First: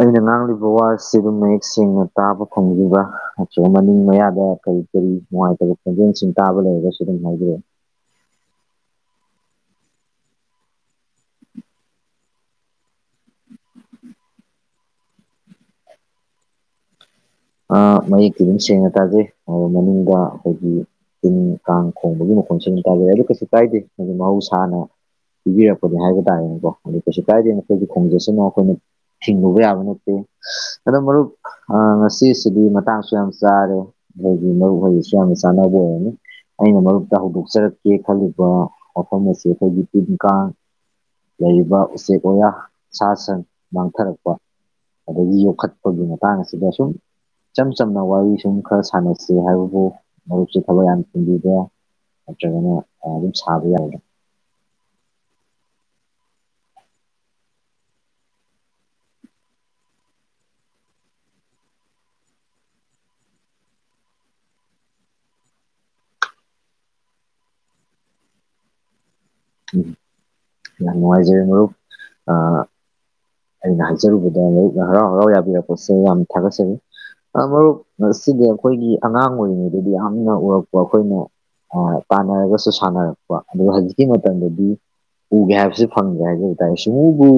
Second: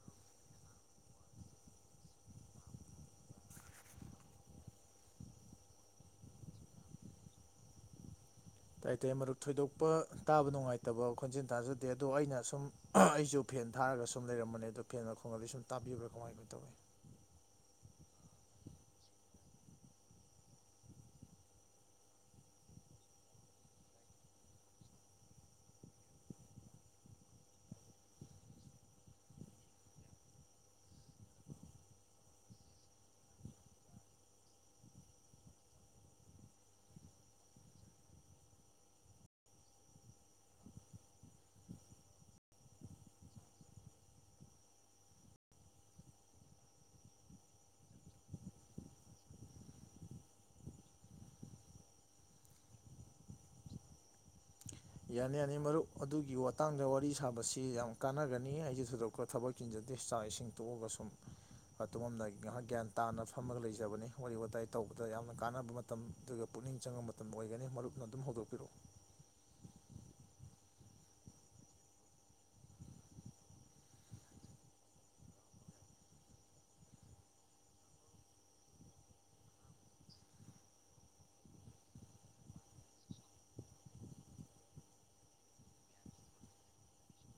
ꯑꯩꯅꯥ ꯉꯥꯡꯂꯤꯕꯥ ꯋꯥꯁꯤꯕꯨ ꯃꯌꯦꯛ ꯁꯦꯡꯅ ꯇꯥꯕ ꯐꯪꯕꯤꯕ꯭ꯔ ꯅꯠꯇ꯭ꯔꯒ ꯃꯅꯤꯡ ꯃꯌꯥꯗ ꯀꯔꯤ ꯀꯔꯤ ꯅꯨꯡꯉꯥꯏꯇꯕ ꯈꯣꯡꯖꯦꯜꯁꯤꯡ ꯇꯥꯕ ꯂꯩꯔꯒꯁꯨ ꯑꯗꯨꯝ ꯍꯥꯢꯕꯤꯔꯛꯑꯣ ꯑꯇꯩ ꯑꯇꯩ ꯃꯔꯨꯞ ꯊꯣꯏꯗꯣꯛꯄ ꯇꯥꯕ ꯅꯨꯡꯉꯥꯏꯇꯕ ꯈꯣꯟꯖꯤꯟ ꯇꯥꯖꯗꯦ ꯑꯗꯣ ꯑꯩꯅ ꯑꯁꯨꯝ ꯑꯩꯁꯨ ꯐꯦꯟ ꯊꯥꯔꯒ ꯁꯨꯝ ꯂꯩꯔꯝꯕꯅꯦ ꯑꯗꯣ ꯐꯦꯟ ꯃꯈꯣꯟꯒꯗꯤ ꯁꯨꯝ ꯇꯥꯕꯤꯕ꯭ꯔꯥ ꯀꯃꯥꯏꯅ ꯇꯧꯋꯤ ꯃꯌꯦꯛꯇꯤ ꯑꯗꯨꯝ ꯁꯦꯡꯅ ꯇꯥꯖꯩ ꯑꯗꯨꯒ ꯃꯅꯨꯡꯗ ꯑꯈꯣꯏꯒꯤ ꯇꯤꯟ ꯀꯥꯡ ꯈꯣꯡꯕꯒꯤ ꯃꯈꯣꯟꯁꯨ ꯑꯗꯨꯝ ꯇꯥꯖꯩ ꯑꯗꯨ ꯀꯩꯁꯨ ꯀꯥꯏꯗꯦ ꯃꯍꯧꯁꯥꯅ ꯄꯤꯕꯤꯔꯛꯄꯅꯦ ꯍꯥꯏꯕ ꯇꯥꯔꯦꯅꯦꯀꯣ ꯑꯥ ꯀꯩꯁꯨ ꯀꯥꯏꯗꯦ ꯑꯩꯈꯣꯏꯒꯤ ꯈꯣꯡꯖꯠꯁꯤꯅ ꯑꯩꯈꯣꯏꯅ ꯊꯤꯡꯉꯨꯕ ꯌꯥꯕ ꯅꯠꯇꯦ ꯑꯗꯣ ꯃꯔꯨꯞ ꯑꯥ ꯉꯁꯤ ꯁꯤꯁꯤꯗꯤ ꯃꯇꯥꯡꯁꯨ ꯌꯥꯝ ꯆꯥꯔꯦ ꯑꯩꯈꯣꯏꯒꯤ ꯃꯔꯨꯞ ꯍꯩꯖꯤꯁꯨ ꯌꯥꯝꯅ ꯆꯥꯟꯅꯕ ꯑꯣꯏꯔꯅꯤ ꯑꯩꯅ ꯃꯔꯨꯞꯇ ꯍꯧꯗꯣꯛꯆꯔꯛꯀꯦ ꯈꯜꯂꯤꯕ ꯋꯥꯐꯝ ꯑꯁꯤ ꯑꯈꯣꯏꯒꯤ ꯇꯤꯟ ꯀꯥꯡ ꯂꯩꯔꯤꯕ ꯎꯆꯦꯛ ꯋꯥꯌꯥ ꯁꯥ ꯁꯟ ꯃꯥꯡꯊꯔꯛꯄ ꯑꯗꯒꯤ ꯌꯣꯛꯈꯠꯄꯒꯤ ꯃꯇꯥꯡ ꯑꯁꯤꯗ ꯁꯨꯝ ꯏꯆꯝ ꯆꯝꯅ ꯋꯥꯔꯤ ꯁꯨꯝ ꯈꯔ ꯁꯥꯟꯅꯁꯤ ꯍꯥꯏꯕꯕꯨ ꯃꯔꯨꯞꯁꯦ ꯊꯕꯛ ꯌꯥꯝ ꯆꯤꯟꯕꯤꯕ꯭ꯔꯥ ꯅꯇ꯭ꯔꯒꯅ ꯑꯗꯨꯝ ꯁꯥꯕ ꯌꯥꯕ꯭ꯔ ꯌꯥꯅꯤ ꯌꯥꯅꯤ ꯃꯔꯨꯞ ꯑꯗꯨꯒꯤ ꯋꯥꯇꯥꯡꯗ ꯋꯥꯔꯤ ꯁꯥꯕꯁꯤ ꯌꯥꯝ ꯀꯥꯟꯅꯒꯅꯤ ꯑꯩꯒꯤꯁꯨ ꯊꯣꯏꯗꯣꯛꯄ ꯊꯕꯛ ꯆꯤꯟꯖꯗꯦ ꯆꯥꯛ ꯏꯁꯤꯡ ꯇꯣꯛꯑꯒ ꯁꯨꯝ ꯑꯗꯣꯝꯅ ꯉꯥꯏꯍꯥꯛ ꯒ꯭ꯌꯥꯟ ꯇꯥꯅ ꯐꯝꯃꯒ ꯂꯩꯖꯕꯅꯤ ꯋꯥꯔꯤ ꯋꯥꯇꯥꯏ ꯇꯧꯕꯗ ꯌꯥꯝꯅ ꯀꯥꯟꯅꯕ ꯃꯇꯝꯗꯨꯒ ꯄꯨꯛꯅꯤꯡ ꯆꯪꯉꯕ ꯃꯇꯝ ꯑꯣꯏꯒꯅꯤ ꯃꯔꯨꯞꯅ ꯑꯗꯨꯝ ꯍꯧꯗꯣꯛꯄꯤꯔꯛꯎ ꯎꯝ ꯌꯥꯝ ꯅꯨꯡꯉꯥꯏꯖꯔꯦ ꯃꯔꯨꯞ ꯑꯥ ꯑꯩꯅ ꯍꯥꯏꯖꯔꯨꯕꯗ ꯃꯔꯨꯞꯅ ꯍꯔꯥꯎ ꯍꯔꯥꯎ ꯌꯥꯕꯤꯔꯛꯄꯁꯦ ꯌꯥꯝꯅ ꯊꯥꯒꯠꯆꯩ ꯃꯔꯨꯞ ꯑꯁꯤꯗꯤ ꯑꯩꯈꯣꯏꯒꯤ ꯑꯉꯥꯡ ꯑꯣꯏꯔꯤꯉꯩꯗꯗꯤ ꯌꯥꯝꯅ ꯎꯔꯛꯄ ꯑꯩꯈꯣꯏꯅ ꯑꯥ ꯇꯥꯟꯅꯔꯒꯁꯨ ꯁꯥꯟꯅꯔꯛꯄ ꯑꯗꯨꯒ ꯍꯧꯖꯤꯛꯀꯤ ꯃꯇꯝꯗꯗꯤ ꯎꯒꯦ ꯍꯥꯏꯕꯁꯤ ꯐꯪꯗꯦ ꯍꯥꯏꯖꯕ ꯇꯥꯔꯦ ꯁꯨꯎꯕꯨ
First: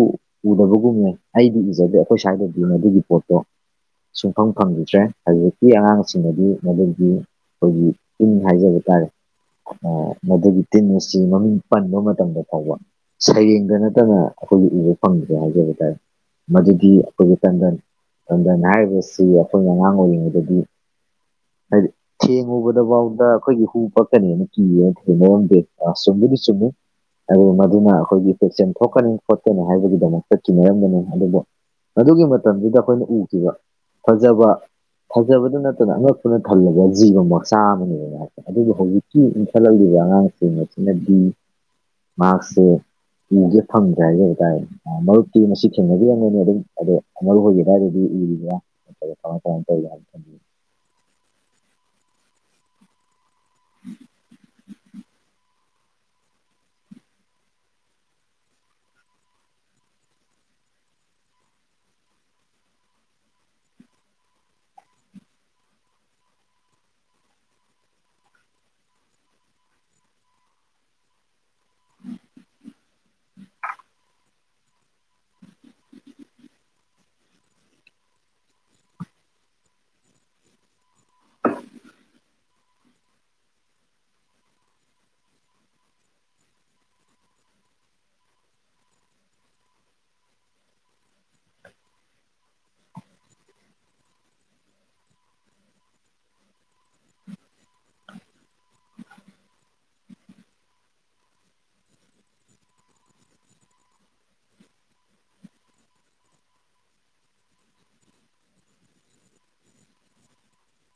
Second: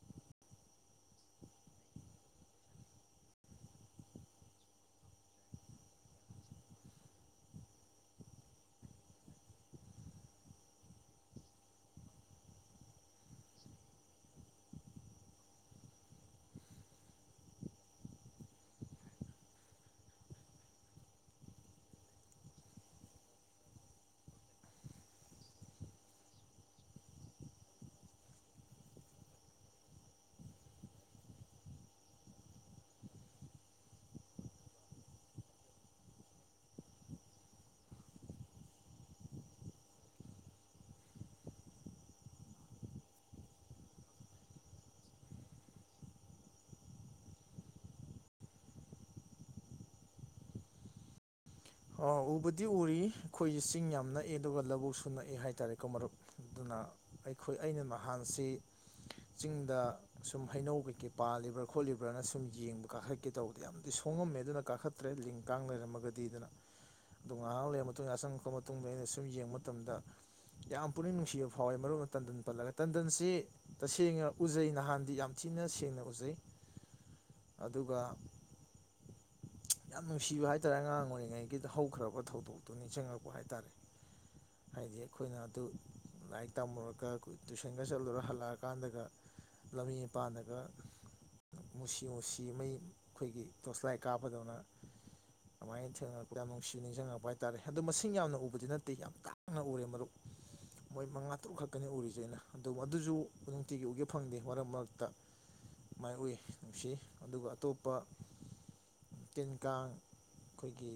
ꯎꯗꯕꯒꯨꯝꯅꯦ ꯑꯩꯗꯤ ꯎꯖꯗꯦ ꯑꯩꯈꯣꯏ ꯁ꯭ꯋꯥꯏꯗꯗꯤ ꯃꯗꯨꯒꯤ ꯄꯣꯠꯇꯣ ꯁꯨꯡꯐꯪ ꯐꯪꯈꯤꯗ꯭ꯔꯦ ꯍꯧꯖꯤꯛꯀꯤ ꯑꯉꯥꯡꯁꯤꯡꯅꯗꯤ ꯃꯗꯨꯒꯤ ꯑꯈꯣꯏꯒꯤ ꯇꯤꯟ ꯍꯥꯏꯖꯕ ꯇꯥꯔꯦ ꯃꯗꯨꯒꯤ ꯇꯤꯟ ꯑꯁꯤ ꯃꯃꯤꯡ ꯄꯟꯕ ꯃꯇꯝꯗ ꯐꯥꯎꯕ ꯁꯩꯔꯦꯡꯗ ꯅꯠꯇꯅ ꯑꯩꯈꯣꯏꯒꯤ ꯎꯕ ꯐꯪꯗ꯭ꯔꯦ ꯍꯥꯏꯖꯕ ꯇꯥꯏ ꯃꯗꯨꯗꯤ ꯑꯩꯈꯣꯏꯒꯤ ꯇꯟꯗꯟ ꯇꯟꯗꯟ ꯍꯥꯏꯔꯤꯕꯁꯤ ꯑꯩꯈꯣꯏꯅ ꯑꯉꯥꯡ ꯑꯣꯏꯔꯤꯉꯩꯗꯗꯤ ꯍꯥꯏꯗꯤ ꯊꯦꯡꯉꯨꯕꯗꯐꯥꯎꯗ ꯑꯩꯈꯣꯏꯒꯤ ꯍꯨ ꯄꯛꯀꯅꯤꯅ ꯀꯤꯌꯦꯅ ꯊꯦꯡꯅꯔꯝꯗꯦ ꯑꯥ ꯆꯨꯝꯕꯨꯗꯤ ꯆꯨꯝꯃꯤ ꯑꯗꯨ ꯃꯗꯨꯅ ꯑꯩꯈꯣꯏꯒꯤ ꯄꯦꯛꯁꯟ ꯊꯣꯛꯀꯅꯤ ꯈꯣꯠꯀꯅꯤ ꯍꯥꯏꯕꯒꯤꯗꯃꯛꯇ ꯀꯤꯅꯔꯝꯕꯅꯤ ꯑꯗꯨꯕꯨ ꯑꯗꯨꯒꯤ ꯃꯇꯝꯗꯨꯗ ꯑꯩꯈꯣꯏꯅ ꯎꯈꯤꯕ ꯐꯖꯕ ꯐꯖꯕꯗ ꯅꯠꯇꯅ ꯑꯉꯛꯄꯅ ꯊꯜꯂꯕ ꯖꯤꯕ ꯃꯆꯥ ꯑꯃꯅꯦꯕ ꯃꯥ ꯑꯗꯨꯕꯨ ꯍꯧꯖꯤꯛꯀꯤ ꯏꯟꯈꯠꯂꯛꯂꯤꯕ ꯑꯉꯥꯡꯁꯤꯡ ꯑꯁꯤꯅꯗꯤ ꯃꯍꯥꯛꯁꯦ ꯎꯒꯦ ꯐꯪꯗ꯭ꯔꯦ ꯍꯥꯏꯖꯕ ꯇꯥꯔꯦ ꯃꯔꯨꯞꯛꯇꯤ ꯃꯁꯤ ꯊꯦꯡꯅꯕꯤꯔꯝꯒꯅꯤ ꯑꯗꯨꯝ ꯑꯗꯣ ꯃꯔꯨꯞ ꯍꯣꯏꯒꯤ ꯑꯗꯨꯋꯥꯏꯗꯗꯤ ꯎꯔꯤꯕꯔꯥ [unintelligible] ꯑ ꯎꯕꯗꯤ ꯎꯔꯤ ꯑꯩꯈꯣꯏꯁꯦ ꯆꯤꯡ ꯌꯥꯝ ꯅꯛꯑꯦ ꯑꯗꯨꯒ ꯂꯧꯕꯨꯛꯁꯨ ꯅꯛꯑꯦ ꯍꯥꯏꯇꯥꯔꯦꯀꯣ ꯃꯔꯨꯞ ꯑꯗꯨꯅ ꯑꯩꯈꯣꯏ ꯑꯩꯅ ꯅꯍꯥꯟꯁꯤ ꯆꯤꯡꯗ ꯁꯨꯝ ꯍꯩꯅꯧ ꯀꯩꯀꯩ ꯄꯥꯜꯂꯤꯕ꯭ꯔꯥ ꯈꯣꯠꯂꯤꯕ꯭ꯔꯥꯅ ꯁꯨꯝ ꯌꯦꯡꯕ ꯀꯥꯈꯠꯀꯦ ꯇꯧꯕ ꯌꯥꯝꯗꯤ ꯁꯣꯡꯉꯝꯃꯦ ꯑꯗꯨꯅ ꯀꯥꯈꯠꯇ꯭ꯔꯦ ꯂꯤꯡ ꯀꯥꯡ ꯂꯩꯔꯝꯃꯒꯗꯤ ꯑꯗꯨꯅ ꯑꯗꯣ ꯉꯥꯏꯍꯥꯛ ꯂꯩꯔꯕ ꯃꯇꯨꯡꯗ ꯆꯪꯉꯄ ꯃꯇꯨꯡꯗ ꯑꯩꯅ ꯁꯨꯝ ꯌꯦꯡꯕ ꯃꯇꯝꯗ ꯌꯥꯝ ꯄꯨꯛꯅꯤꯡ ꯅꯨꯡꯁꯤꯕ ꯐꯥꯎꯋꯤ ꯃꯔꯨ ꯑꯣꯏꯅ ꯇꯟꯗꯟ ꯄꯜꯂꯒ ꯇꯟꯗꯟꯁꯤ ꯇꯁꯦꯡꯅ ꯎꯖꯩ ꯅꯍꯥꯟꯗꯤ ꯌꯥꯝ ꯊꯤꯅ ꯁꯦꯡꯅ ꯎꯖꯩ ꯑꯗꯨꯒ ꯌꯥꯝ ꯅꯨꯡꯁꯤꯕ ꯍꯥꯏꯇꯥꯔꯦ ꯑꯉꯥꯡ ꯑꯣꯏꯔꯤꯉꯩ ꯒꯤꯗ ꯍꯧꯈ꯭ꯔꯕ ꯊꯧꯗꯣꯛꯇꯨꯅꯤ ꯆꯉꯛꯄ ꯍꯥꯏꯇꯥꯔꯦ [inaudible] ꯍꯥꯏꯗꯤ ꯑꯩꯈꯣꯏꯅ ꯑꯗꯨ ꯂꯥꯏꯔꯤꯛ ꯇꯝꯃꯨꯔꯒ ꯇꯨꯏꯁꯟꯒ ꯆꯠꯂꯨꯔ ꯍꯜꯂꯛꯑꯀꯥꯟꯗꯒ ꯂꯝꯕꯤ ꯃꯄꯥꯟꯂꯒ ꯃꯨꯁꯤ ꯃꯨꯁꯤ ꯃꯩ ꯑꯩꯈꯣꯏꯒꯤ ꯇꯣꯔꯁꯂꯥꯏ ꯀꯥꯞꯄꯗꯧꯅ ꯑꯗꯨꯃꯥꯏꯅ ꯊꯦꯡꯅ ꯌꯥꯝ ꯅꯨꯡꯁꯤ ꯅꯤꯡꯁꯤꯡꯉꯛꯄ ꯍꯥꯏꯇꯥꯔꯦ ꯑꯗꯣ ꯃꯁꯤꯡ ꯌꯥꯝꯅ ꯎꯕꯗꯤ ꯅꯠꯇꯦ ꯌꯥꯝ ꯇꯥꯡꯅ ꯎꯔꯦ ꯃꯔꯨꯞ ꯃꯣꯏ ꯃꯉꯥ ꯇꯔꯨꯛ ꯈꯛꯀꯅꯤ ꯎꯔꯤꯁꯦ ꯑꯩꯅ ꯑꯗꯨ ꯃꯗꯨꯁꯨ ꯅꯨꯡꯇꯤꯒꯤ ꯎꯒꯦ ꯐꯪꯗꯦ ꯃꯔꯛ ꯃꯔꯛꯇ ꯃꯥꯏ ꯎꯏ ꯅꯨꯡꯁꯤ ꯑꯗꯨꯒ ꯑꯇꯣꯞꯄ ꯇꯤꯟ ꯀꯥꯡ ꯑꯩꯈꯣꯏꯒꯤ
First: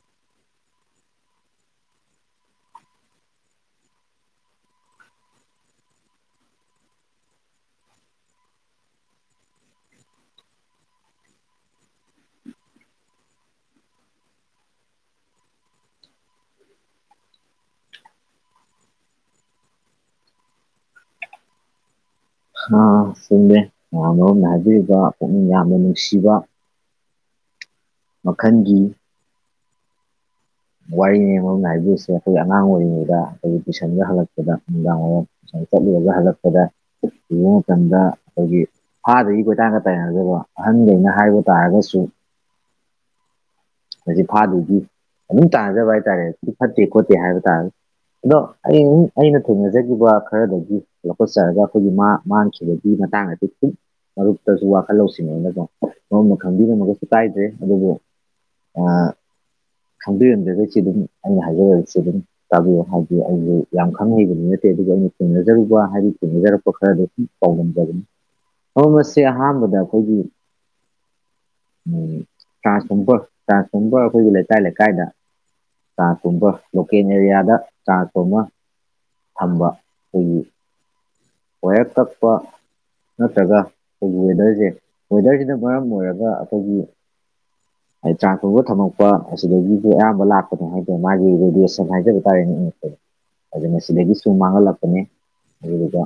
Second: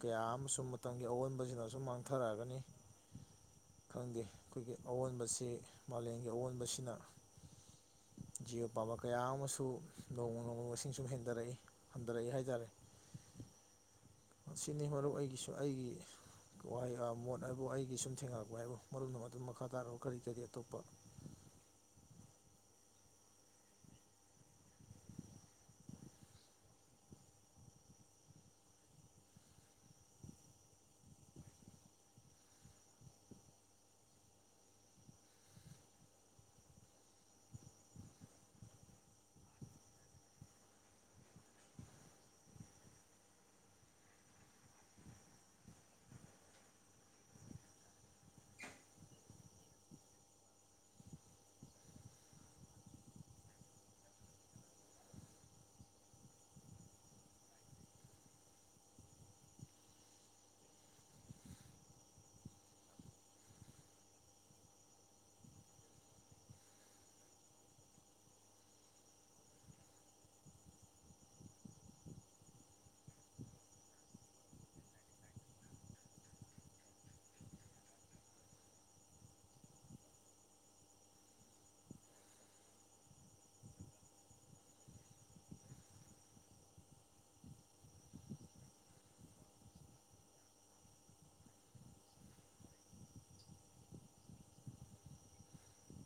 ꯀꯌꯥ ꯑꯃꯁꯨ ꯃꯇꯝꯒꯤ ꯑꯑꯣꯟꯕꯁꯤꯅ ꯁꯨꯝ ꯃꯥꯡꯊꯔꯛꯒꯅꯤ ꯈꯪꯗꯦ ꯑꯩꯈꯣꯏꯒꯤ ꯑꯑꯣꯟꯕꯁꯤ ꯃꯥꯂꯦꯝꯒꯤ ꯑꯑꯣꯟꯕꯁꯤꯅ ꯖꯤꯑꯣ ꯄꯕꯔ ꯀꯌꯥ ꯑꯃꯁꯨ ꯅꯣꯡꯃ ꯅꯣꯡꯃ ꯃꯁꯤꯡ ꯁꯨꯝ ꯍꯦꯟꯊꯔꯛꯏ ꯍꯟꯊꯔꯛꯏ ꯍꯥꯏꯇꯥꯔꯦ ꯑꯁꯤꯅꯤ ꯃꯔꯨꯞ ꯑꯩꯒꯤꯁꯨ ꯑꯩꯒꯤ ꯋꯥꯍꯩ ꯃꯣꯠ ꯍꯥꯏꯕꯨ ꯑꯩꯒꯤ ꯁꯨꯝ ꯊꯦꯡꯅꯔꯛꯄ ꯍꯥꯏꯕꯨ ꯃꯔꯨꯞꯅ ꯑꯗꯨꯝ ꯃꯈꯥ ꯇꯥꯔꯛꯑꯣ ꯀꯔꯤ ꯀꯔꯤ ꯑꯇꯣꯞꯄ ꯑꯝ ꯆꯨꯝꯃꯦ ꯃꯌꯥꯝ ꯃꯔꯨꯞꯅ ꯍꯥꯏꯕꯤꯔꯤꯕ ꯄꯨꯛꯅꯤꯡ ꯌꯥꯝꯅ ꯅꯨꯡꯁꯤꯕ ꯃꯈꯟꯒꯤ ꯋꯥꯔꯤꯅꯦ ꯃꯔꯝꯅ ꯍꯥꯏꯕꯤꯣꯏꯁꯦ ꯑꯩꯈꯣꯏ ꯑꯉꯥꯡ ꯑꯣꯏꯔꯤꯉꯩꯗ ꯑꯩꯈꯣꯏ ꯑꯩꯅ ꯍꯜꯂꯛꯄꯗ ꯅꯨꯡꯗꯥꯡ ꯋꯥꯏꯝ ꯆꯠꯂꯨꯔꯒ ꯍꯜꯂꯛꯄꯗ ꯌꯦꯡ ꯆꯗ ꯈꯣꯏꯒꯤ ꯍꯥꯥꯗꯒꯤ ꯀꯣꯏꯇꯥꯡꯒ ꯇꯥꯏꯅꯖꯕ ꯑꯍꯟꯈꯩꯅ ꯍꯥꯏꯕ ꯇꯥꯔꯒꯁꯨ ꯃꯁꯤ ꯐꯥꯗꯨꯒꯤ ꯑꯗꯨꯝ ꯇꯥꯟꯅꯖꯕ ꯍꯥꯏꯇꯥꯔꯦ ꯑꯗꯨ ꯐꯠꯇꯦ ꯈꯣꯠꯇꯦ ꯍꯥꯏꯕ ꯇꯥꯔꯒ ꯑꯗꯣ ꯑꯩ ꯑꯩꯅ ꯊꯦꯡꯅꯖꯈꯤꯕ ꯈꯔꯗꯒꯤ ꯂꯧꯈꯠꯆꯔꯒ ꯑꯩꯈꯣꯏꯒꯤ ꯃꯥ ꯃꯥꯡꯈꯤꯕꯒꯤ ꯃꯇꯥꯡꯗ ꯃꯔꯨꯞꯇꯁꯨ ꯋꯥꯈꯜ ꯂꯧꯁꯤꯅꯕ ꯃꯔꯨꯞꯅ ꯈꯪꯕꯤꯔꯝꯃꯒꯁꯨ ꯀꯥꯏꯗ꯭ꯔꯦ ꯑꯗꯨꯕꯨ ꯈꯪꯕꯤꯔꯝꯗꯒꯁꯨ ꯑꯗꯨꯝ ꯑꯩꯅ ꯍꯥꯏꯖꯔꯛꯏꯁꯤ ꯑꯗꯨꯝ ꯇꯥꯕꯤꯌꯨ ꯍꯥꯏꯗꯤ ꯑꯩꯁꯨ ꯌꯥꯝ ꯈꯪꯅ ꯍꯩꯕꯗꯤ ꯅꯠꯇꯦ ꯑꯗꯨꯒ ꯑꯩꯅ ꯊꯦꯡꯅꯖꯔꯨꯕ ꯍꯥꯏꯗꯤ ꯊꯦꯡꯅꯖꯔꯛꯄ ꯈꯔꯗ ꯄꯥꯎꯗꯝꯖꯕꯅꯤ ꯃꯐꯝ ꯑꯁꯤ ꯑꯍꯥꯟꯕꯗ ꯑꯩꯈꯣꯏꯒꯤ ꯎꯝ ꯇꯕ ꯇꯀꯨꯝꯕ ꯑꯩꯈꯣꯏꯒꯤ ꯂꯩꯀꯥꯏ ꯂꯩ ꯀꯥꯏꯗ ꯆꯥ ꯊꯣꯡꯕ ꯂꯣꯀꯦꯜ ꯑꯦꯔꯤꯌꯥꯗ ꯆꯥ ꯊꯣꯡꯕ ꯊꯝꯕ ꯑꯩꯈꯣꯏꯒꯤ ꯋꯥꯏꯔ ꯇꯥꯠꯄꯥ ꯅꯠꯇ꯭ꯔꯒ ꯑꯩꯈꯣꯏꯒꯤ ꯋꯦꯗꯔꯁꯦ ꯋꯦꯗꯔꯁꯤꯅ ꯃꯔꯝ ꯑꯣꯏꯔꯒ ꯑꯩꯈꯣꯏꯒꯤ [inaudible] ꯍꯥꯏꯗꯤ ꯇ꯭ꯔꯥꯟꯁꯐꯣꯔꯃꯔ ꯊꯝꯃꯛꯄ ꯑꯁꯤꯗꯒꯤꯁꯨ ꯑꯌꯥꯝꯕ ꯂꯥꯛꯄꯅꯦ ꯍꯥꯏꯇꯥꯔꯦ ꯃꯥꯒꯤ ꯔꯦꯗꯤꯌꯦꯁꯟ ꯍꯥꯏꯖꯕ ꯇꯥꯔꯦꯅꯦ ꯏꯪꯉꯛꯄꯗ ꯑꯗꯨꯅ ꯁꯤꯗꯒꯤꯁꯨ ꯃꯥꯡꯍꯜꯂꯛꯄꯅꯤ ꯑꯗꯨꯗꯨꯒ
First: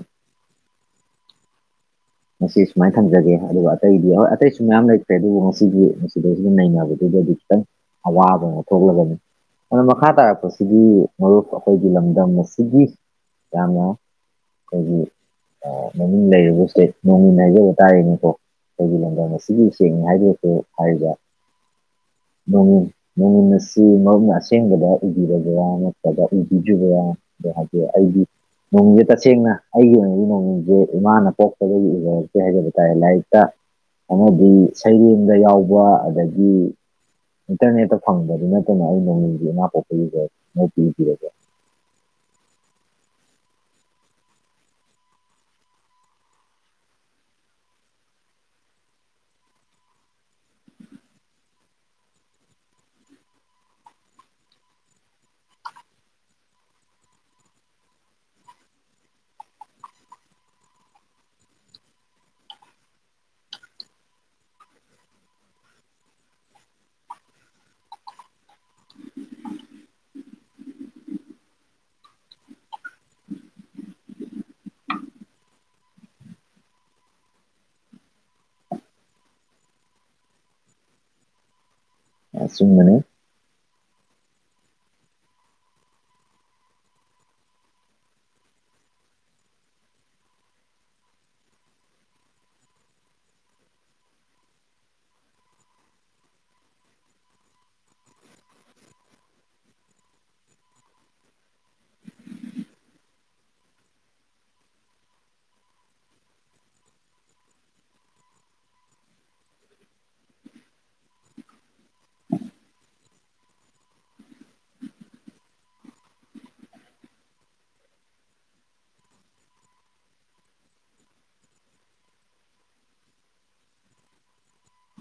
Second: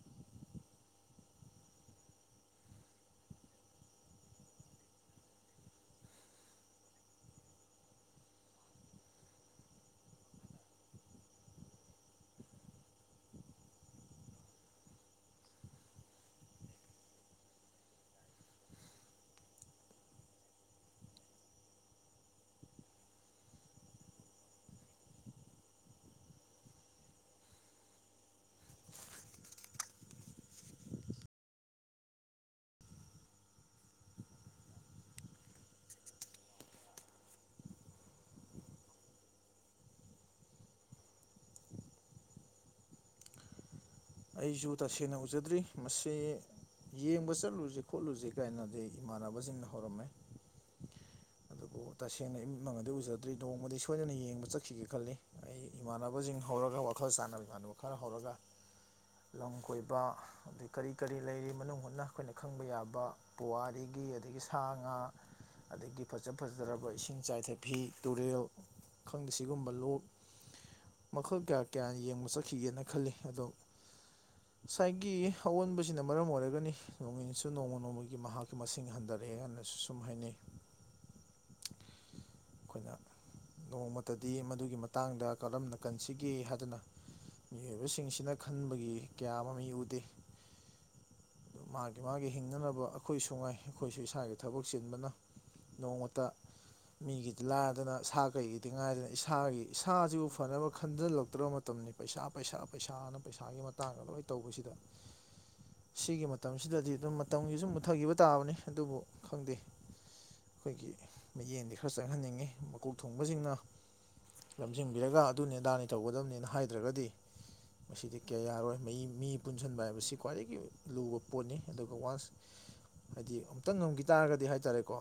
ꯃꯁꯤ ꯁꯨꯃꯥꯏꯅ ꯊꯝꯖꯒꯦ ꯑꯗꯨꯒ ꯑꯇꯩꯗꯤ ꯍꯣꯏ ꯑꯇꯩꯁꯨ ꯃꯌꯥꯝ ꯂꯩꯇ꯭ꯔꯦ ꯑꯗꯨꯕꯨ ꯉꯁꯤꯗꯤ ꯃꯁꯤꯗ ꯁꯤ ꯅꯩꯅꯕꯗ ꯑꯗꯨꯗꯗꯤ ꯈꯤꯇꯪ ꯑꯋꯥꯕ ꯑꯃꯥ ꯊꯣꯛꯂꯒꯅꯤ ꯑꯗꯨ ꯃꯈꯥ ꯇꯥꯔꯛꯄꯁꯤꯗꯤ ꯑꯩꯈꯣꯏꯒꯤ ꯂꯝꯗꯝ ꯑꯁꯤꯒꯤꯗꯤ ꯌꯥꯝꯅ ꯑꯩꯈꯣꯏꯒꯤ ꯃꯃꯤꯡ ꯂꯩꯔꯤꯕ ꯁꯇꯦ ꯅꯣꯡꯏꯟ ꯍꯥꯏꯖꯕ ꯇꯥꯔꯅꯤꯀꯣ ꯑꯩꯈꯣꯏꯒꯤ ꯂꯝꯗꯝ ꯑꯁꯤꯒꯤ ꯎꯆꯦꯡꯅꯤ ꯍꯥꯏꯗꯨꯁꯨ ꯍꯥꯏꯔꯤꯕ [unintelligible] ꯅꯣꯡꯏꯟ ꯑꯁꯤ ꯃꯔꯨꯞꯅ ꯑꯁꯦꯡꯕꯗ ꯎꯕꯤꯔꯕ꯭ꯔꯥ ꯅꯠꯇ꯭ꯔꯒ ꯎꯕꯤꯗ꯭ꯔꯤꯕꯔꯥ ꯑꯣ ꯍꯥꯏꯗꯤ ꯑꯩꯒꯤ ꯅꯣꯡꯉꯤꯡꯁꯦ ꯇꯁꯦꯡꯅ ꯑꯩꯒꯤ ꯑꯣꯏꯅꯗꯤ ꯅꯣꯡꯉꯤꯡꯁꯦ ꯏꯃꯥꯅ ꯄꯣꯛ ꯗꯒꯤ ꯎꯖꯔꯛꯇꯔꯤ ꯍꯥꯏꯖꯕ ꯇꯥꯔꯦ ꯂꯥꯏꯔꯤꯛꯇ ꯑꯃꯗꯤ ꯁꯩꯔꯦꯡꯗ ꯌꯥꯎꯕ ꯑꯗꯒꯤ ꯏꯟꯇꯔꯅꯦꯠꯇ ꯐꯪꯕꯗꯨ ꯅꯠꯇꯅ ꯑꯩ ꯅꯣꯡꯏꯟꯁꯤ ꯏꯃꯥ ꯄꯣꯛꯄꯒꯤ ꯎꯖꯥꯔꯛꯇꯔꯤ ꯃꯔꯨꯞꯇꯤ ꯎꯕꯤꯔꯕꯣ ꯑꯩꯁꯨ ꯇꯁꯦꯡꯅ ꯎꯖꯗ꯭ꯔꯤ ꯃꯁꯤ ꯌꯦꯡꯕ ꯆꯠꯂꯨꯁꯤ ꯈꯣꯠꯂꯨꯁꯦ ꯀꯥꯏꯅꯗꯤ ꯏꯃꯥꯟꯅꯕꯁꯤꯡꯅ ꯍꯧꯔꯝꯃꯦ [unintelligible] ꯑꯗꯨꯕꯨ ꯇꯁꯦꯡꯅ ꯏꯃꯠ ꯃꯪꯛꯅꯗꯤ ꯎꯖꯗ꯭ꯔꯤ ꯅꯣꯡꯃꯗꯤ ꯁꯣꯏꯗꯅ ꯌꯦꯡꯕ ꯆꯠꯈꯤꯒꯦ ꯈꯜꯂꯤ ꯑꯩ ꯏꯃꯥꯟꯅꯕꯁꯤꯡ ꯍꯧꯔꯒ ꯋꯥꯈꯜ ꯆꯥꯟꯅꯕ ꯏꯃꯥꯟꯅꯕ ꯈꯔ ꯍꯧꯔꯒ ꯂꯝ ꯀꯣꯏꯕ ꯑꯗꯩ ꯀꯔꯤ ꯀꯔꯤ ꯂꯩꯔꯤ ꯃꯅꯨꯡ ꯍꯨꯠꯅ ꯑꯩꯈꯣꯏꯅ ꯈꯪꯕ ꯌꯥꯕ ꯄꯨꯋꯥꯔꯤꯒꯤ ꯑꯗꯒꯤ ꯁꯥ ꯉꯥ ꯑꯗꯒꯤ ꯐꯖ ꯐꯖꯔꯕ ꯏꯁꯤꯡ ꯆꯥꯏꯊꯥꯕꯤ ꯇꯨꯔꯦꯜ ꯈꯪꯗꯦ ꯁꯤꯒꯨꯝꯕ ꯂꯣꯛ ꯃꯈꯜ ꯀꯌꯥ ꯀꯌꯥꯅ ꯌꯦꯡꯕ ꯆꯠꯈꯤꯒꯦꯅ ꯈꯜꯂꯤ ꯑꯗꯣ ꯉꯁꯥꯏꯒꯤ ꯑꯑꯣꯟꯕꯁꯤꯅ ꯃꯔꯝ ꯑꯣꯏꯔꯒꯅꯤ ꯅꯣꯡꯏꯟꯁꯨ ꯅꯣꯡꯃ ꯅꯣꯡꯃꯒꯤ ꯃꯍꯥꯛꯀꯤ ꯃꯁꯤꯡ ꯍꯟꯊꯔꯛꯑꯦ ꯍꯥꯏꯅ꯫ ꯁꯨꯝ ꯍꯥꯏꯅꯩ [unintelligible] ꯑꯩꯈꯣꯏꯅ ꯑꯆꯨꯝꯕꯅꯤ ꯅꯣꯡꯃꯇꯗꯤ ꯃꯗꯨꯒꯤ ꯃꯇꯥꯡꯗ ꯀꯔꯝꯅ ꯀꯟꯁꯤꯒꯦ ꯍꯥꯏꯗꯅ꯫ ꯃꯤꯑꯣꯏꯕꯁꯤꯡꯁꯤꯅ ꯈꯟꯕꯒꯤ ꯀꯌꯥ ꯃꯃꯤ ꯎꯗꯦ꯫ ꯃꯥꯒꯤ ꯃꯥꯒꯤ ꯍꯤꯡꯅꯅꯕ ꯑꯩꯈꯣꯏꯁꯨꯉꯥꯏ ꯑꯩꯈꯣꯏꯁꯨ ꯏꯁꯥꯒꯤ ꯊꯕꯛ ꯆꯤꯟꯕꯅ ꯅꯣꯡꯃꯇ꯫ ꯃꯤꯒꯤꯗꯤ ꯂꯥꯏꯗꯅ ꯁꯥ ꯀꯩꯒꯤꯗꯤ ꯉꯥꯏꯗꯅ ꯏꯁꯥꯒꯤ ꯏꯁꯥꯁꯤꯕꯨ ꯐꯅꯕ ꯈꯟꯖꯤꯜꯂꯛꯇ꯭ꯔꯕ ꯃꯇꯝꯅꯤ ꯄꯩꯁꯥ ꯄꯩꯁꯥ ꯄꯩꯁꯥꯅ ꯄꯩꯁꯥꯒꯤ ꯃꯇꯥꯡꯗ ꯂꯣꯏ ꯇꯧꯕꯁꯤꯗ ꯁꯤꯒꯤ ꯃꯇꯝꯁꯤꯗꯗꯤ ꯑꯗꯨꯝ ꯃꯇꯝꯒꯤꯁꯨꯨꯝ ꯃꯨꯊꯈꯤꯕ ꯇꯥꯕꯅꯤ ꯑꯗꯨꯕꯨ ꯈꯪꯗꯦ ꯑꯩꯈꯣꯏꯒꯤ ꯃꯤꯠꯌꯦꯡꯗꯤ ꯈꯔ ꯆꯪꯍꯟꯅꯤꯡꯉꯤ ꯃꯀꯣꯛ ꯊꯣꯡꯕꯁꯤꯡꯅ꯫ ꯂꯝꯖꯤꯡꯕꯤꯔꯒ ꯑꯗꯨ ꯅꯗꯥꯅꯤ ꯇꯧꯒꯗꯕꯅꯤꯅ ꯍꯥꯏꯗ꯭ꯔꯒꯗꯤ ꯃꯁꯤꯗꯤ ꯀꯌꯥ ꯌꯥꯔꯣꯏ ꯃꯤ ꯄꯨꯟꯁꯤꯟꯕ ꯍꯥꯏꯕꯁꯤ ꯈ꯭ꯋꯥꯏꯗꯒꯤ ꯂꯨꯕ ꯄꯣꯠꯅꯤ ꯑꯗꯨꯒ ꯋꯥꯟꯁ ꯍꯥꯏꯗꯤ ꯑꯃꯨꯛꯇ ꯅꯝꯈꯤ ꯇꯥꯔꯒꯗꯤ ꯍꯥꯏꯇꯥꯔꯦꯀꯣ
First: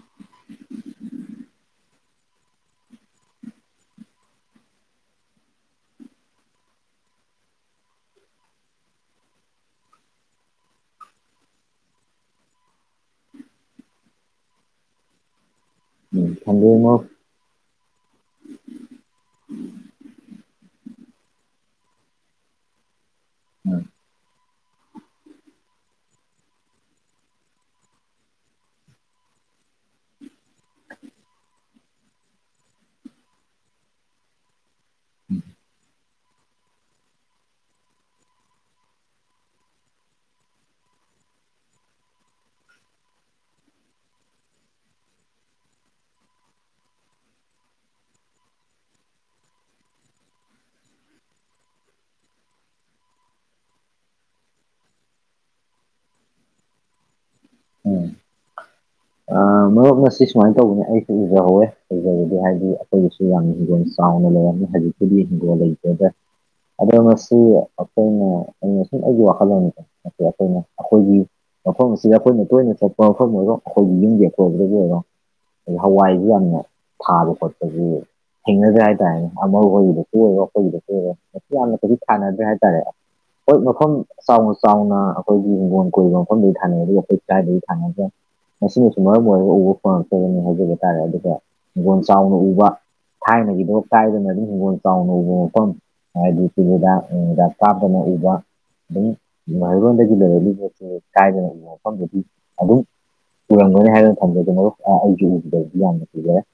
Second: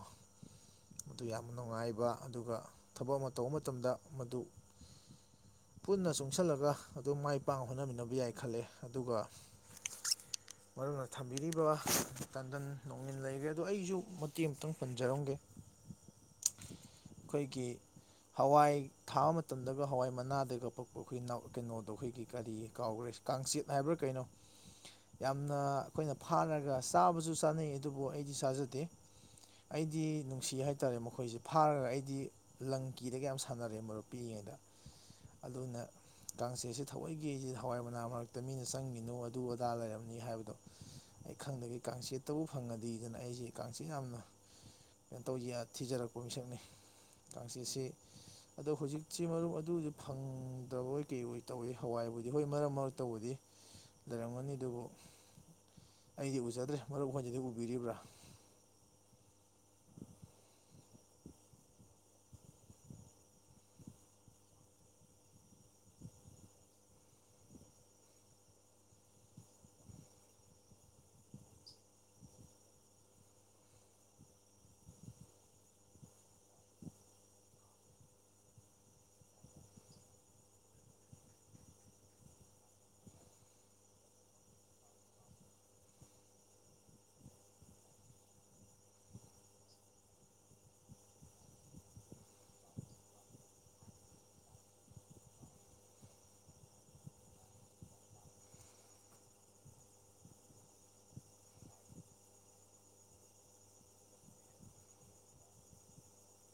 ꯃꯗꯨ ꯌꯥꯝ ꯅꯨꯡꯉꯥꯏꯕ ꯑꯗꯨꯒ ꯊꯕꯛ ꯑꯃ ꯇꯧꯕ ꯃꯇꯝꯗ ꯃꯗꯨ꯫ ꯄꯨꯟꯅ ꯆꯨꯡꯁꯜꯂꯒ ꯑꯗꯨꯝ ꯃꯥꯏ ꯄꯥꯛꯅ ꯍꯣꯠꯅꯃꯤꯟꯅꯕ ꯌꯥꯏ ꯈꯜꯂꯦ ꯑꯗꯨꯒ ꯃꯔꯨꯞꯅ ꯊꯝꯕꯤꯔꯤꯕ ꯇꯟꯗꯟ ꯅꯣꯡꯉꯤꯟ ꯂꯩꯈ꯭ꯔꯦ ꯑꯗꯣ ꯑꯩꯁꯨ꯫ ꯃꯇꯦꯛ ꯑꯝꯇ ꯄꯟꯖꯔꯝꯒꯦ ꯎꯝ ꯊꯗꯝꯉꯣ꯫ [inaudible] ꯑꯩꯈꯣꯏꯒꯤ꯫ ꯍꯋꯥꯏ ꯊꯥꯕ ꯃꯇꯝꯗꯒ ꯍꯋꯥꯏ ꯃꯅꯥꯗꯒ ꯄꯛꯄ ꯑꯩꯈꯣꯏ ꯅꯥꯎ ꯀꯩꯅꯣꯗꯣ ꯑꯩꯈꯣꯏꯒꯤ ꯀꯔꯤ꯫ ꯀꯥꯎꯈ꯭ꯔꯦ ꯀꯥꯡꯆꯤꯠ ꯎꯝ ꯍꯥꯏꯕ꯭ꯔꯥ ꯀꯩꯅꯣ ꯌꯥꯝꯅ ꯑꯩꯈꯣꯏꯅ ꯐꯥꯔꯒ ꯆꯥꯕꯁꯨ ꯆꯥꯅꯩ ꯑꯗꯨꯕꯨ ꯑꯩꯗꯤ ꯆꯥꯖꯗꯦ ꯑꯩꯗꯤ ꯅꯨꯡꯁꯤ ꯍꯥꯏꯇꯥꯔꯦ ꯃꯈꯣꯏꯁꯦ ꯐꯥꯔꯒ ꯑꯩꯗꯤ꯫ ꯂꯪ ꯀꯤꯗꯒ ꯌꯥꯝ ꯁꯥꯟꯅꯔꯛꯑꯦ ꯃꯔꯨꯞ ꯄꯤꯛꯏꯉꯩꯗ꯫ ꯑꯗꯨꯅ ꯀꯥꯡꯁꯦ ꯑꯁꯤ ꯊꯑꯣꯏꯒꯤꯁꯤ ꯍꯋꯥꯏ ꯃꯅꯥ ꯃꯔꯛ ꯍꯦꯛꯇ ꯃꯤꯅ ꯆꯪꯈꯤꯅꯣ ꯑꯗꯨ ꯑꯗꯥ ꯂꯩꯔꯝꯅꯤ ꯍꯥꯏꯕꯗꯣ꯫ ꯑꯩ ꯈꯪꯗꯒꯦ ꯀꯥꯡꯆꯦꯠꯇꯕꯨ ꯐꯪꯉꯗꯤꯗꯅ ꯑꯩꯁꯦ ꯀꯥꯡꯆꯦ ꯌꯥꯝꯅ ꯀꯩꯅꯣ ꯇꯧ ꯊꯤꯖꯔꯛꯄ ꯃꯤꯁꯛꯅꯤ ꯀꯥꯡꯆꯤꯁꯤ ꯑꯗꯣ ꯍꯧꯖꯤꯛꯁꯤ ꯃꯔꯨꯞ ꯑꯗꯨꯗꯤ ꯐꯪꯗ꯭ꯔꯕꯣꯏ ꯀꯩ ꯑꯣꯏ ꯇꯧꯋꯤ ꯍꯋꯥꯏꯕꯨꯗꯤ ꯍꯣꯏ ꯃꯔꯛ ꯃꯔꯛ꯫ ꯇꯧꯕꯗꯤ ꯂꯩꯔꯝꯒꯅꯤ ꯑꯗꯨꯕꯨ ꯑꯩꯗꯤ ꯎꯖꯗ꯭ꯔꯦ ꯃꯔꯨꯞ ꯑꯩꯈꯣꯏꯗꯗꯤ ꯎꯕꯤꯔꯤꯕ꯭ꯔꯥ ꯎꯝ ꯃꯔꯨꯞ ꯁꯤ ꯁꯨꯃꯥꯏꯅ ꯇꯧꯕꯅꯦ ꯑꯩ ꯎꯖꯍꯧꯋꯦ ꯎꯖꯕꯗꯤ ꯍꯥꯏꯗꯤ ꯑꯩꯈꯣꯏꯗꯁꯨ ꯌꯥꯝꯅ ꯍꯤꯡꯒꯣꯜ ꯆꯥꯎꯅ ꯂꯩꯔꯝꯃꯦ ꯍꯧꯖꯤꯛꯄꯨꯗꯤ ꯍꯤꯡꯒꯣꯜ ꯂꯩꯖꯗ꯭ꯔꯦ ꯑꯗꯣ ꯃꯁꯤ ꯑꯩꯈꯣꯏꯅ ꯑꯩꯅ ꯁꯨꯝ ꯑꯩꯒꯤ ꯋꯥꯈꯜꯂꯣꯟꯗ ꯑꯩꯈꯣꯏꯅ ꯑꯩꯈꯣꯏꯒꯤ ꯃꯐꯝꯁꯤꯗ ꯑꯩꯈꯣꯏꯅ ꯇꯣꯏꯅ ꯊꯣꯛꯄ ꯃꯐꯝ ꯑꯣꯏꯔꯣ ꯑꯩꯈꯣꯏꯒꯤ ꯌꯨꯝꯒꯤ ꯑꯀꯣꯏꯕꯁꯨ ꯑꯣ ꯍꯋꯥꯏꯁꯨ ꯌꯥꯝꯅ ꯊꯥꯕ ꯈꯣꯠꯄꯒꯤ ꯊꯦꯡꯅꯗ꯭ꯔꯦ ꯍꯥꯏꯇꯥꯔꯦꯅꯦ ꯑꯃꯈꯣꯏꯒꯤꯗꯁꯨ ꯑꯣꯏꯔꯣ ꯑꯩꯈꯣꯏꯒꯤꯗꯁꯨ ꯑꯣꯏꯔꯣ ꯃꯁꯤ ꯌꯥꯝꯅ ꯀꯖꯤꯛ ꯊꯥꯅꯗ꯭ꯔꯦ ꯍꯥꯏꯇꯥꯔꯦ ꯍꯣꯏ ꯃꯐꯝ ꯆꯥꯎꯅ ꯆꯥꯎꯅ ꯑꯩꯈꯣꯏꯒꯤ ꯍꯤꯡꯒꯣꯣꯟ ꯀꯣꯏꯔꯤꯕ ꯃꯐꯝꯗꯗꯤ ꯊꯥꯅꯩ ꯑꯗꯨꯒ ꯑꯩꯈꯣꯏ ꯀꯥꯏꯗꯒꯤ ꯊꯥꯅꯒ ꯃꯁꯤꯅꯁꯨ ꯃꯔꯝ ꯑꯣꯏꯔꯒ ꯎꯕ ꯐꯪꯉꯛꯇꯕꯅꯤ ꯍꯥꯏꯖꯕ ꯇꯥꯔꯦ ꯑꯗꯨꯒ ꯍꯤꯡꯒꯣꯜ ꯆꯥꯎꯅ ꯎꯕ ꯊꯥꯏꯅꯒꯤꯗꯣ ꯀꯥꯏꯗꯅ ꯑꯗꯨ ꯍꯤꯡꯒꯣꯜ ꯆꯥꯎꯅꯂꯩꯕ ꯃꯐꯝ ꯍꯥꯏꯗꯤ ꯁꯤꯗꯨ [unintelligible] ꯇꯥꯞꯗꯅ ꯎꯕ ꯑꯗꯨꯝ ꯃꯩꯔꯣꯟꯗꯒꯤ ꯂꯩꯔꯛꯂꯤ [unintelligible] ꯀꯥꯏꯗꯅ ꯃꯐꯝꯗꯒꯤ ꯑꯗꯨꯝ ꯄꯨꯔꯝꯒꯅꯤ ꯍꯥꯏꯗꯅ ꯊꯝꯕꯗ ꯃꯔ ꯑꯩꯁꯨ ꯎꯕꯗꯗꯤ ꯌꯥꯝꯅ ꯄꯨꯖꯔꯦ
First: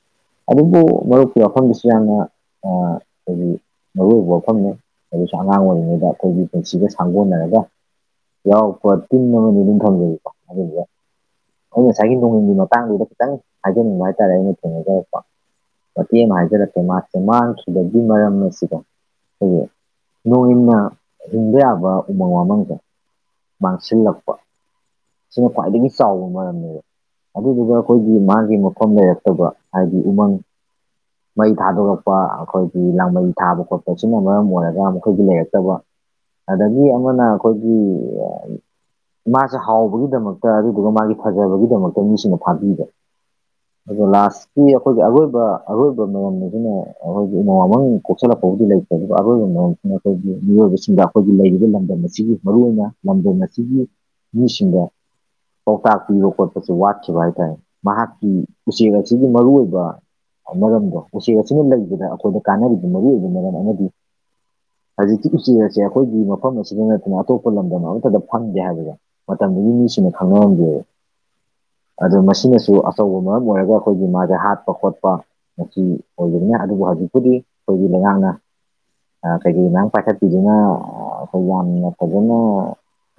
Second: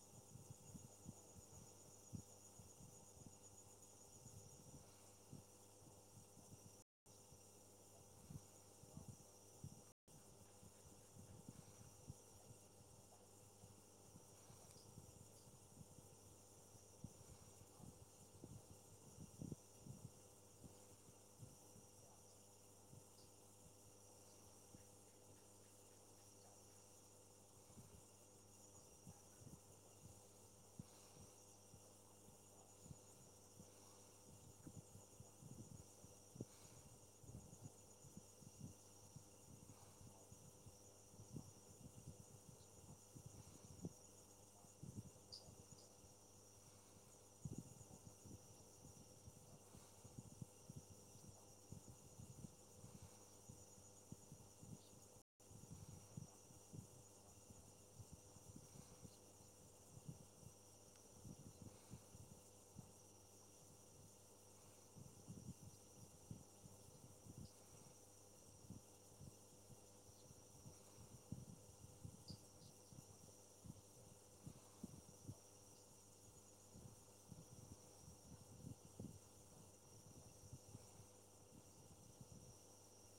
ꯑꯗꯨꯕꯨ ꯃꯔꯨꯞꯀꯤ ꯋꯥꯐꯝꯗꯨꯁꯨ ꯌꯥꯝꯅ ꯍꯥꯏꯈꯣꯏꯒꯤ ꯃꯔꯨ ꯑꯣꯏꯕ ꯋꯥꯐꯝꯅꯤ ꯑꯗꯨꯁꯨ ꯑꯉꯥꯡ ꯑꯣꯏꯔꯤꯉꯩꯗ ꯑꯩꯈꯣꯏꯒꯤ ꯄꯨꯟꯁꯤꯒ ꯁꯥꯡꯒꯣꯟꯅꯔꯒ ꯌꯥꯎꯔꯛꯄ ꯇꯤꯟ ꯑꯃꯅꯤ ꯑꯗꯨꯝ ꯊꯝꯖꯔꯤꯀꯣ ꯑꯗꯨꯒ ꯑꯩꯅ ꯉꯁꯥꯏꯒꯤ ꯅꯣꯡꯡꯂꯤꯟꯒꯤ ꯃꯇꯥꯡꯗꯨꯗ ꯈꯤꯇꯪ ꯍꯥꯏꯖꯅꯤꯡꯕ ꯍꯥꯏꯇꯥꯔꯦ ꯑꯩꯅ ꯊꯦꯡꯅꯖꯔꯛꯄ ꯃꯇꯦꯡ ꯑꯃ ꯍꯥꯏꯖꯔꯛꯀꯦ ꯃꯥꯁꯦ ꯃꯥꯡꯈꯤꯕꯒꯤ ꯃꯔꯝꯅ ꯑꯁꯤꯗ ꯑꯩꯌꯦ ꯅꯣꯡꯏꯟꯅ ꯍꯤꯡꯕ ꯌꯥꯕ ꯎꯃꯪ ꯋꯥꯃꯪꯗ ꯃꯥꯡꯁꯤꯜꯂꯛꯄ ꯁꯤꯅ ꯈ꯭ꯋꯥꯏꯗꯒꯤ ꯆꯥꯎꯕ ꯃꯔꯝꯅꯦꯕ ꯑꯗꯨꯗꯨꯒ ꯑꯩꯈꯣꯏꯒꯤ ꯃꯥꯒꯤ ꯃꯐꯝ ꯂꯩꯔꯛꯇꯕ ꯍꯥꯏꯗꯤ ꯎꯃꯪ ꯃꯩ ꯊꯥꯗꯣꯔꯛꯄ ꯑꯩꯈꯣꯏꯒꯤ ꯂꯥꯡꯃꯩ ꯊꯥꯕ ꯈꯣꯠꯄ ꯁꯤꯅ ꯃꯔꯝ ꯑꯣꯏꯔꯒ ꯃꯈꯣꯏꯒꯤ ꯂꯩꯔꯛꯇꯕ ꯑꯗꯒꯤ ꯑꯃꯅ ꯑꯩꯈꯣꯏꯒꯤ ꯏꯃꯁꯦ ꯍꯥꯎꯕꯒꯤꯗꯃꯛꯇ ꯑꯗꯨ ꯑꯗꯨꯒ ꯃꯥꯒꯤ ꯐꯖꯕꯒꯤꯗꯃꯛꯇ ꯃꯤꯁꯤꯡꯅ ꯊꯥꯕꯤꯕ ꯑꯗꯨꯒ ꯂꯥꯁ ꯁꯤꯤ ꯑꯩꯈꯣꯏꯒꯤ ꯑꯔꯣꯏꯕ ꯑꯔꯣꯏꯕ ꯃꯣꯁꯤꯅ ꯑꯩꯈꯣꯏꯒꯤ ꯅꯣꯡꯃ ꯃꯅꯨꯡ ꯀꯣꯛꯁꯤꯜꯂꯛꯄꯕꯨꯗꯤ ꯂꯩꯇꯦ ꯑꯗꯨ ꯑꯔꯣꯏꯕ ꯃ ꯑꯩꯈꯣꯏꯒꯤ ꯃꯤꯑꯣꯏꯕꯁꯤꯡꯒꯤ ꯑꯩꯈꯣꯏꯒꯤ ꯂꯩꯔꯤꯕ ꯂꯝꯗꯝ ꯑꯁꯤꯒꯤ ꯃꯔꯨ ꯑꯣꯏꯅ ꯂꯝꯗꯝ ꯑꯁꯤꯒꯤ ꯃꯤꯁꯤꯡꯕ ꯄꯥꯎꯇꯥꯛ ꯄꯤꯕ ꯈꯣꯠꯄꯁꯦ ꯋꯥꯠꯈꯤꯕ ꯍꯥꯏꯇꯥꯔꯦ ꯃꯍꯥꯛꯀꯤ ꯎꯆꯦꯛ ꯑꯁꯤꯒꯤ ꯃꯔꯨꯏꯕ ꯃꯔꯝꯗꯣ ꯎꯆꯦꯛ ꯑꯁꯤꯅ ꯂꯩꯕꯗ ꯑꯩꯈꯣꯏꯗ ꯀꯥꯟꯅꯔꯤꯗꯨ ꯃꯔꯨꯑꯣ ꯑꯣꯏꯕ ꯃꯔꯝ ꯑꯃꯗꯤ ꯍꯧꯖꯤꯛꯀꯤ ꯎꯆꯦꯛ ꯑꯁꯦ ꯑꯩꯈꯣꯏꯒꯤ ꯃꯐꯝ ꯑꯁꯤꯗ ꯅꯠꯇꯅ ꯑꯇꯣꯞꯄ ꯂꯝꯗꯝ ꯑꯃꯠꯇꯗ ꯐꯪꯗꯦ ꯍꯥꯏꯕꯁꯦ ꯃꯇꯝꯗꯨꯒꯤ ꯃꯤꯁꯤꯡꯅ ꯈꯪꯅꯔꯝꯗꯦꯕ ꯑꯗꯣ ꯃꯁꯤꯅꯁꯨ ꯑꯆꯧꯕ ꯃꯔꯝ ꯑꯣꯏꯔꯒ ꯑꯩꯈꯣꯏꯒꯤ ꯃꯥꯁꯦ ꯍꯥꯠꯄ ꯈꯣꯠꯄ ꯃꯁꯤ ꯑꯣꯏꯕꯅꯤꯅꯦ ꯑꯗꯨꯕꯨ ꯍꯧꯖꯤꯛꯄꯨꯗꯤ ꯑꯩꯈꯣꯏꯒꯤ ꯂꯩꯉꯥꯛꯅ ꯀꯩꯩ ꯉꯥꯡ ꯄꯥꯏꯈꯠꯄꯤꯗꯨꯅ ꯑꯩꯈꯣꯏ ꯌꯥꯝꯅ ꯐꯖꯅ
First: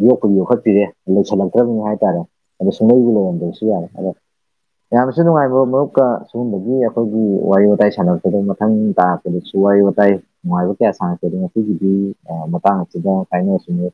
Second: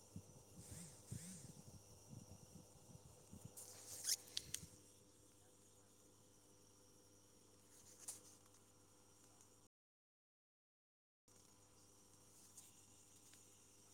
ꯌꯣꯛꯄꯒꯤ ꯌꯣꯛꯈꯠꯄꯤꯔꯦ ꯂꯩꯁꯜꯂꯛꯇ꯭ꯔꯕꯅꯤ ꯍꯥꯏꯇꯥꯔꯦ ꯑꯗꯣ ꯁꯨꯡꯃꯩꯕꯨ ꯂꯩꯔꯝꯗꯕꯁꯨ ꯌꯥꯔꯦ ꯑꯗꯣ ꯌꯥꯝꯅꯁꯨ ꯅꯨꯡꯉꯥꯏꯕ ꯃꯔꯨꯞꯀ ꯁꯤꯒꯨꯝꯕꯒꯤ ꯑꯩꯈꯣꯏꯒꯤ ꯋꯥꯔꯤ ꯋꯥꯇꯥꯏ ꯁꯥꯟꯅꯔꯛꯄꯗ ꯃꯊꯪ ꯇꯥ ꯀꯁꯨ ꯋꯥꯔꯤ ꯋꯥꯇꯥꯏ ꯅꯨꯡꯉꯥꯏꯕ ꯀꯌꯥ ꯁꯥꯟꯅꯛꯀꯦꯗꯣ ꯉꯒꯤꯗꯤ ꯃꯇꯥꯡ ꯑꯁꯤꯗ ꯀꯥꯏꯅꯔꯁꯨꯅꯦ